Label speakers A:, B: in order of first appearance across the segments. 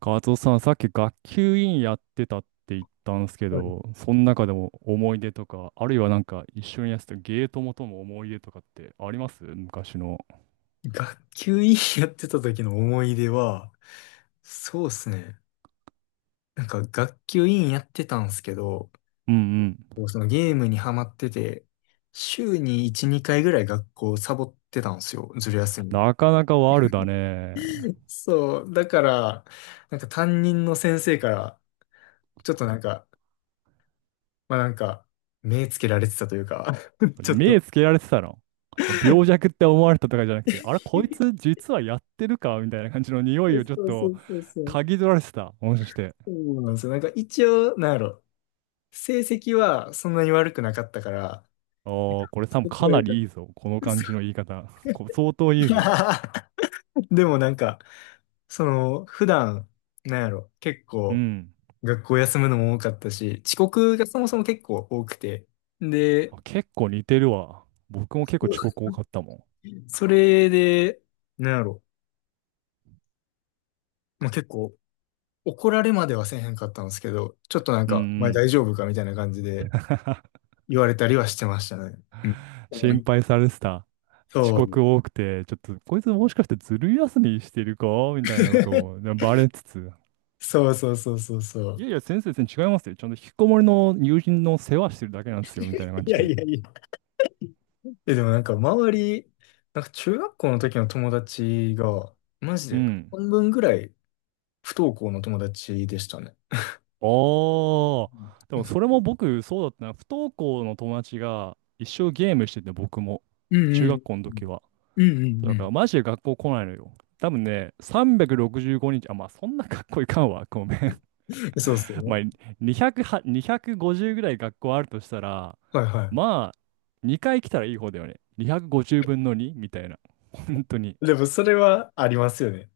A: カツオさん、さっき学級委員やってたって言ったんですけ
B: はい。
A: ど、その中でも思い出とか、あるいはなんか一緒にやってたゲートモとの思い出とかってあります昔の。
B: 学級委員やってた時の思い出は、そうですね。学級委員やってたんですけど、
A: うんうん。
B: そのゲームにハマってて、週に1、2回ぐらい学校サボってたんですよ。ずる休み。
A: なかなか悪だね。
B: そう。だから、担任の先生から、ちょっとなんか、まあなんか、目つけられてたというか、ちょっ
A: 目
B: と
A: つけられてたの。病弱って思われたとかじゃなくて、あれ、こいつ実はやってるかみたいな感じの匂い
B: え、
A: をちょっ
B: そうそ
A: と
B: うそうそう。
A: 嗅ぎ取られてた。もしかして。
B: そうなんですよ。一応、なんやろ、成績はそんなに悪くなかったから、
A: ああ、これ多分
B: そこ
A: か
B: は
A: な
B: よかっ
A: りいいぞ。この
B: たです。
A: 感じの言い方。相当いいぞ。
B: でも、その、普段、なんやろ、結
A: う
B: 構、
A: ん。
B: 学校休むのも多かったし、遅刻がそもそも結構多くて、で、
A: あ、結構似てるわ。僕も結構遅刻多かったも
B: それで、なんやろ、まあ、結構、怒られまではせえへんかったんですけど、ちょっ
A: ん。
B: と
A: うんう
B: お前
A: ん。
B: 大丈夫かみたいな感じで言われたりはしてましたね。うん。重
A: 心
B: い。
A: 配されてた。遅
B: そう。
A: 刻多くて、ちょっとこいつもしかしてずる休みしてるかみたいなことをで バレつつ。
B: そうそうそうそうそ
A: い
B: う。
A: やいや、先生、全然違いますよ。ちゃんと引きこもりの友人の世話してるだけなんですよ、みたいな感
B: い
A: じ
B: や
A: で。
B: いやいや。え、でもなんか周り、なんか中学校の時の友達が、マジ
A: う
B: で
A: ん。
B: 半分ぐらい不登校の友達でしたね。
A: ああ。で
B: う
A: もそれ
B: ん。
A: も僕、そうだったな。不登校の友達が一生ゲームしてて、僕も。
B: うんう
A: 中
B: ん
A: 学校の
B: う
A: 時
B: ん。
A: は。
B: う
A: そう
B: んう
A: だから、
B: ん。
A: マジで学校来ないのよ。多分ね、365日、あ、まあ、そんな学校いかんわ。ごめん。
B: そう。 そう
A: ま
B: ね。
A: あ、200は、250ぐらい学校あるとしたら、
B: はいは
A: まあ、2回来たらいい方だよね。250分の2みたいな。本当に。
B: い。でもそれはありますよね。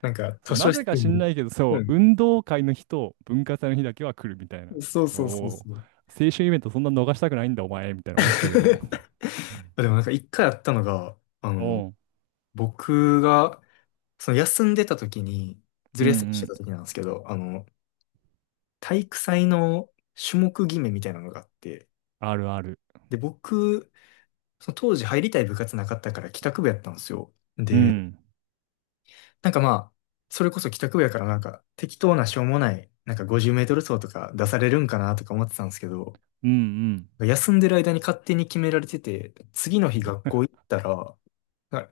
A: そう、
B: 図
A: な
B: 書
A: ぜ
B: 室
A: か知んな
B: に。
A: いけど、そ
B: う
A: う、
B: ん。
A: 運動会の日と文化祭の日だけは来るみたいな。
B: そうそうそう
A: おー、
B: そう。
A: 青春イベントそんな逃したくないんだ、お前、みたいな思ってたけど。うん。
B: でも一回あったのが、
A: おう、
B: 僕が、その休んでた時に、
A: う
B: ず
A: ん
B: る
A: う
B: 休みして
A: ん。
B: た時なんですけど、あの、体育祭の種目決めみたいなのがあって、
A: あるある。
B: で、僕、その当時入りたい部活なかったから帰宅部やったんですよ。
A: う
B: で、
A: ん。
B: なんかまあ、それこそ帰宅部やから適当なしょうもない、50メートル走とか出されるんかなとか思ってたんですけど、
A: うん
B: 休んでる間に勝手に決められてて、次の日学校行ったら、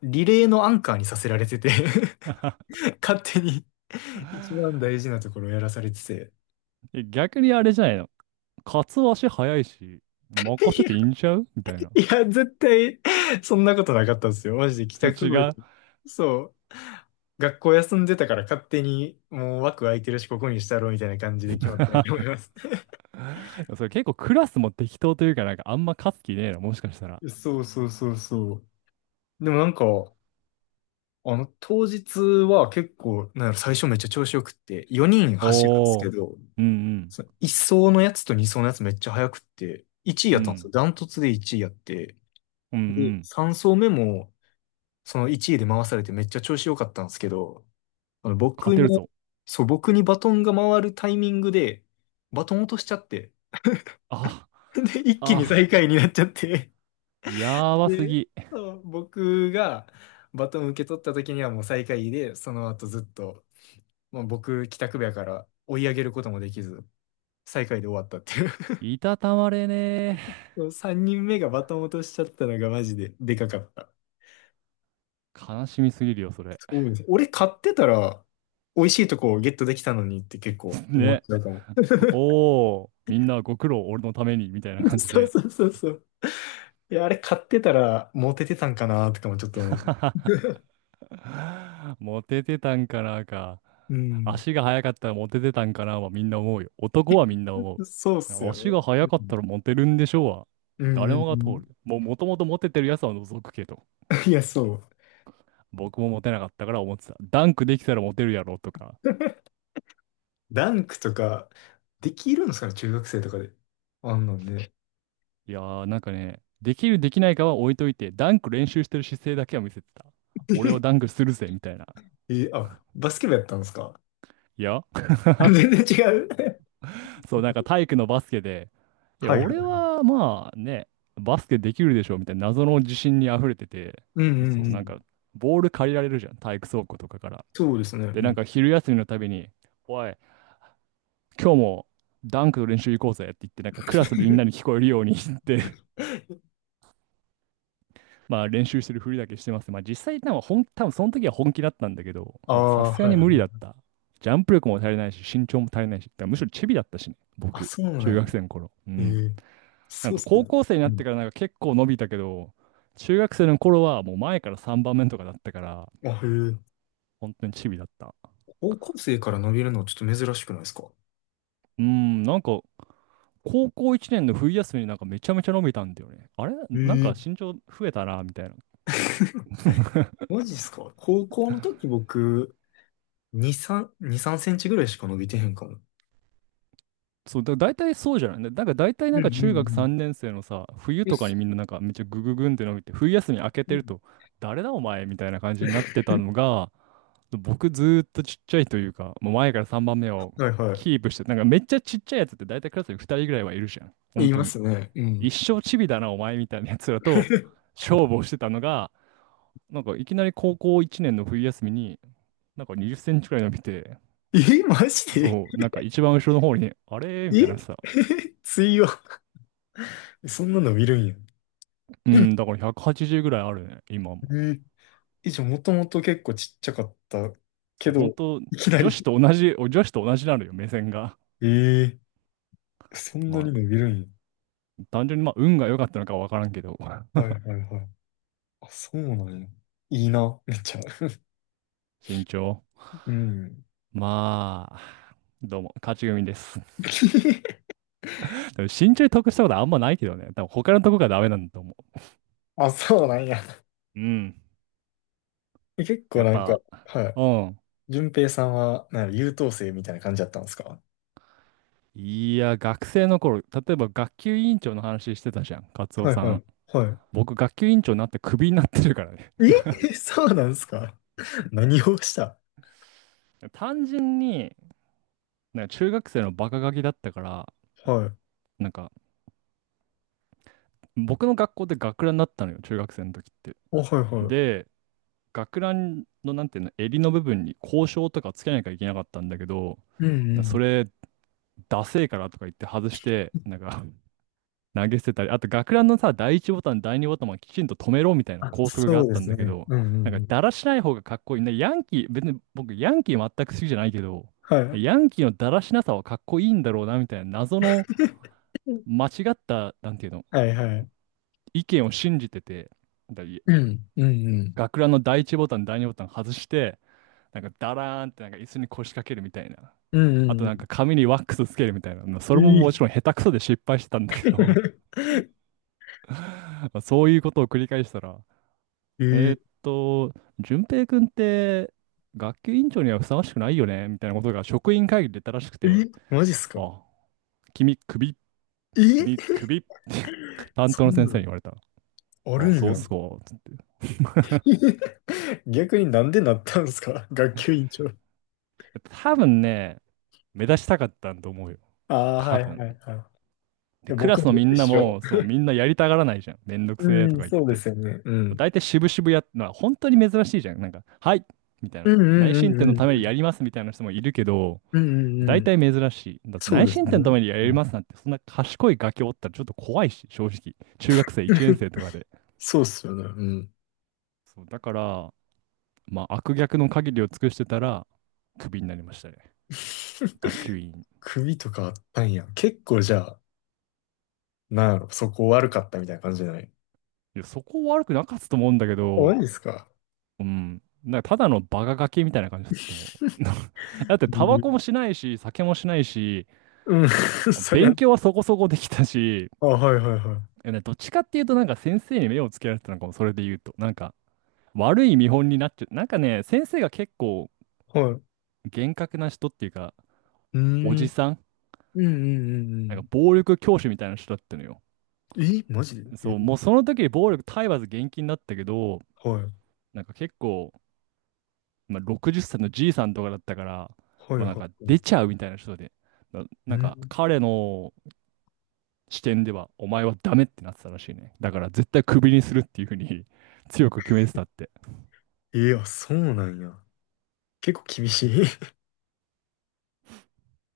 B: リレーのアンカーにさせられてて。
A: うん。
B: 勝手に一番大 事なところをやらされてて。
A: え、逆にあれじゃないの。カツオ足早いし、任せていいんちゃうみたいな。
B: いや、絶対、そんなことなかったんですよ。マジで帰宅
A: 違
B: 部
A: う。
B: で。そう。学校休んでたから勝手に、もう枠空いてるし、ここにしたろ、みたいな感じで決まったんやと思い ます。
A: それ結構クラスも適当というか、なんかあんま勝つ気ねえな、もしかしたら。
B: そうそうそうそう。でも当日は結構、なんやろ、最初めっちゃ調子よくって、4人走るんです
A: お
B: け
A: ー。
B: ど、
A: うんうん。
B: その1走のやつと2走のやつめっちゃ速くって、1位
A: う
B: やったんですよ。
A: ん。
B: ダントツで1位やって。
A: うん
B: で、
A: うん。
B: 3走目も、その1位で回されてめっちゃ調子良かったんですけど、あの
A: 勝
B: 僕
A: てる
B: に、
A: ぞ。
B: そう、僕にバトンが回るタイミングで、バトン落としちゃって、
A: あ、
B: で、一気に最
A: あ、
B: 下位になっちゃって、
A: やばす
B: で、
A: ぎ。
B: そう、僕がバトン受け取った時にはもう最下位で、その後ずっと、まあ、僕、帰宅部やから追い上げることもできず、最下位で終わったっていう。
A: いたたまれねえ。
B: そう、3人目がバトン落としちゃったのがマジででかかった。
A: 悲しみすぎるよ、それ。
B: そうです。俺買ってたら、美味しいとこをゲットできたのにって結構 思っ
A: ね。
B: ちゃうかも。
A: おー。みんなご苦労、俺のために、みたいな 感じ
B: そう
A: で。
B: そうそうそう。いや、あれ買ってたらモテてたんかなとかもちょっと思う。
A: モテてたんかなか。
B: うん。
A: 足が速かったらモテてたんかなはみんな思うよ。男はみんな思
B: そうっす
A: う。
B: よ
A: 足
B: ね。
A: が
B: う
A: 速かっ
B: ん。
A: たらモテるんでしょうは。
B: うん
A: 誰
B: う
A: もが通
B: ん
A: る。もうもともとモテてるやつは除くけど。
B: うん。いや、そう。
A: 僕もモテなかったから思ってた。ダンクできたらモテるやろとか。
B: ダンクとか、できるんですかね、中学生とかで。あんなんで。
A: いやー、なんかね、できるできないかは置いといて、ダンク練習してる姿勢だけは見せてた。俺はダン クするぜみたいな。
B: え、あ、バスケ部やったんですか？
A: いや、
B: 全然違う。
A: そう、なんか体育のバスケで、いや、
B: はいは
A: 俺
B: い。
A: はまあね、バスケできるでしょみたいな謎の自信に溢れてて、
B: うんう
A: そ
B: んう
A: う、なん
B: ん。
A: か、ボール借りられるじゃん、体育倉庫とかから。
B: そうですね。う
A: で、なん
B: ん。
A: か昼休みのたびに、おい、今日もダンクの練習行こうぜって言って、なんかクラスでみんなに聞 こえるように 言って、まあ練習してるふりだけしてます。まあ実際、多分その時は本気だったんだけど、
B: あ
A: まあさ
B: あ、
A: すが
B: はい
A: に
B: は
A: 無理だ
B: い。
A: った。ジャンプ力も足りないし、身長も足りないし、だからむしろチビだったしね、
B: あ、
A: 僕、
B: そうな
A: 中
B: ん
A: 学
B: や。
A: 生の頃。う
B: え
A: ん。
B: ー、
A: な
B: そ
A: ん
B: うっ
A: か
B: す
A: 高
B: よ。
A: 校生に
B: う
A: なっ
B: ん。
A: てからなんか結構伸びたけど、中学生の頃はもう前から3番目とかだったから、
B: あ、へえ。
A: 本当にチビだった。
B: 高校生から伸びるのちょっと珍しくないですか？
A: うーん、なんか高校1年の冬休みになんかめちゃめちゃ伸びたんだよね。あれ、
B: へ
A: なんか
B: え。
A: 身長増えたな、みたいな。
B: マジっすか？高校の時僕、2、3、2、3センチぐらいしか伸びてへんかも。
A: そう、大体そうじゃないだなんか大体
B: う
A: な
B: ん
A: んか
B: うん
A: 中
B: う
A: 学
B: ん。
A: 3年生のさ、冬
B: え、
A: とかに
B: す、
A: みんななんかめっちゃグググンって伸びて、冬休み明け
B: う
A: てる
B: ん。
A: と、誰だお前みたいな感じになってたのが、僕ずーっとちっちゃいというか、もう前から3番目を
B: はいはい。
A: キープして、なんかめっちゃちっちゃいやつって大体クラスに2人ぐらいはいるじゃん。
B: 言
A: 本
B: い
A: 当
B: ま
A: に。
B: すね。う
A: 一
B: ん。
A: 生チビだな、お前みたいなやつらと 勝負をしてたのが、なんかいきなり高校1年の冬休みに、なんか20センチくらい伸びて、
B: え、マジで？
A: そう、なんか一番後ろの方に、あれみたい
B: え。
A: なさ。
B: 水曜。そんな伸びるんや。
A: うん、だから180ぐらいあるね、今も。
B: うん。え、じゃあもともと結構ちっちゃかった
A: そ
B: け
A: う、本
B: ど、
A: 当
B: いきな
A: 女子
B: り。
A: と同じ、女子と同じなのよ、目線が。
B: ええ、そんなに
A: まあ、
B: 伸びるんや。
A: 単純にまあ、運が良かったのかは分からんけど、
B: はい はいはい。あ、そうなんや。いいな、めっちゃ。
A: 身長。
B: うん。
A: まあ、どうも、勝ち組です。でも身長に得したことあんまないけどね。多分他のとこがダメなんだと思
B: あ、そうなんや。
A: う。うん。
B: 結構
A: やっ
B: なんか、
A: ぱ、
B: はい。
A: うん。
B: 順平さんは、なんか優等生みたいな感じだったんですか？
A: いや、学生の頃、例えば学級委員長の話してたじゃん、カツオ
B: はい
A: さ
B: は
A: ん。
B: い。は
A: 僕、学級委員長になってクビになってるからね。
B: い。え。 そうなんですか？何をした？
A: 単純に、なんか中学生のバカガキだったから、
B: はい。
A: なんか、僕の学校で学ランだったのよ、中学生の時って。
B: お、はいはい。
A: で、学ランの、なんていうの、襟の部分に校章とかつけなきゃいけなかったんだけど、
B: うんう
A: そ
B: ん。
A: れダセえからとか言って外して、なんか 投げ捨てたり、あと学ランのさ、第一ボタン、第二ボタンもきちんと止めろみたいな
B: あ、
A: 校則が
B: そ
A: あっ
B: うで
A: たん
B: す
A: だけ
B: ね。
A: ど、
B: うんうん
A: なんか
B: うん。
A: だらしない方がかっこいい。ね、ヤンキー、別に僕ヤンキー全く好きじゃないけど、
B: はい。
A: ヤンキーのだらしなさはかっこいいんだろうなみたいな謎の
B: うん、
A: 間違った、なんていうの、
B: はいはい。
A: 意見を信じてて、だ
B: うん、うんうん。
A: 学ランの第一ボタン、第二ボタン外して、なんかだらーんってなんか椅子に腰掛けるみたいな。
B: うん
A: あと
B: う
A: なん
B: ん
A: か髪にワックスつけるみたいな。まあそ
B: う
A: れも
B: ん。え
A: もち
B: ー。
A: ろん下手くそで失敗してたんだけど そういうことを繰り返したら、
B: え
A: えーっ
B: ー、
A: と、淳平君って学級委員長にはふさわしくないよねみたいなことが職員会議で言ったらしく
B: え、
A: て、
B: マジっすか？
A: あ、君、首、
B: え
A: 君、
B: ー、
A: 首、担
B: そ
A: 当の
B: ん
A: 先
B: なん、
A: 生に言われた。
B: あ
A: あ、
B: るん
A: そうっ
B: や。
A: すか、つって。
B: 逆になんでなったんですか、学級委員長。
A: 多分ね、目指したかったんと思うよ。
B: ああ、
A: 多
B: はい
A: 分。
B: はいはい。い
A: で、
B: や
A: クラ
B: 僕
A: スの
B: も
A: み
B: 一
A: んな
B: 緒。
A: も、そう、みんなやりたがらないじゃん。めんどくせえ
B: う
A: と
B: ん、
A: か言っ
B: そうで
A: て。
B: すよね。う
A: もう
B: ん。
A: 大体渋々やっのは本当に珍しいじゃん。なんか、はいみたいな。
B: うんう
A: 内
B: んうん
A: 申
B: う
A: 点
B: ん
A: のため
B: う
A: に
B: ん。
A: やりますみたいな人もいるけど、
B: うんうんう
A: 大
B: ん。
A: 体珍しい。だって
B: そう
A: 内
B: です
A: 申点のた
B: ね。
A: めにや
B: う
A: り
B: ん。
A: ますなんて、そんな賢いガキおったらちょっと怖いし、正直。中学生1年生とかで。
B: そうっすよね。うん。
A: そう、だから、まあ、悪逆の限りを尽くしてたら、クビになりましたね。学 級委員。
B: 首とかあったんや。結構じゃあ、なんやろ、そこ悪かったみたいな感じじゃない？
A: いや、そこ悪くなかったと思うんだけ
B: あ、マ
A: ど、
B: ジですか？
A: うん。なんかただのバカガキみたいな感じだったと思う。だって、
B: う
A: タバ
B: ん。
A: コもしないし、酒もしないし、
B: うん。 そりゃ。
A: 勉強はそこそこできたし、
B: あ、はいはいは
A: いやね、どっちかっていうと、なんか先生に目をつけられてたのかも、それで言うと。なんか、悪い見本になっちゃう。なんかね、先生が結構
B: い。はい。う
A: 厳格な人っていうか、お
B: ん。う
A: じ
B: ん
A: さん、
B: うんう
A: なんか
B: ん
A: 暴力教師みたいな人だったのよ。
B: うん。え、マジで？え、
A: そう、もうその時に暴力体罰厳禁だったけど、
B: はい。
A: なんか結構、まあ、60歳のじいさんとかだったから、
B: はい
A: まあ、なん
B: は
A: か
B: いはい。
A: 出ちゃうみたいな人で、
B: う
A: なんか
B: ん。
A: 彼の視点ではお前はダメってなってたらしいね。だから絶対クビにするっていうふうに 強く決めてたって。
B: え、あ、そうなんや。結構厳しい。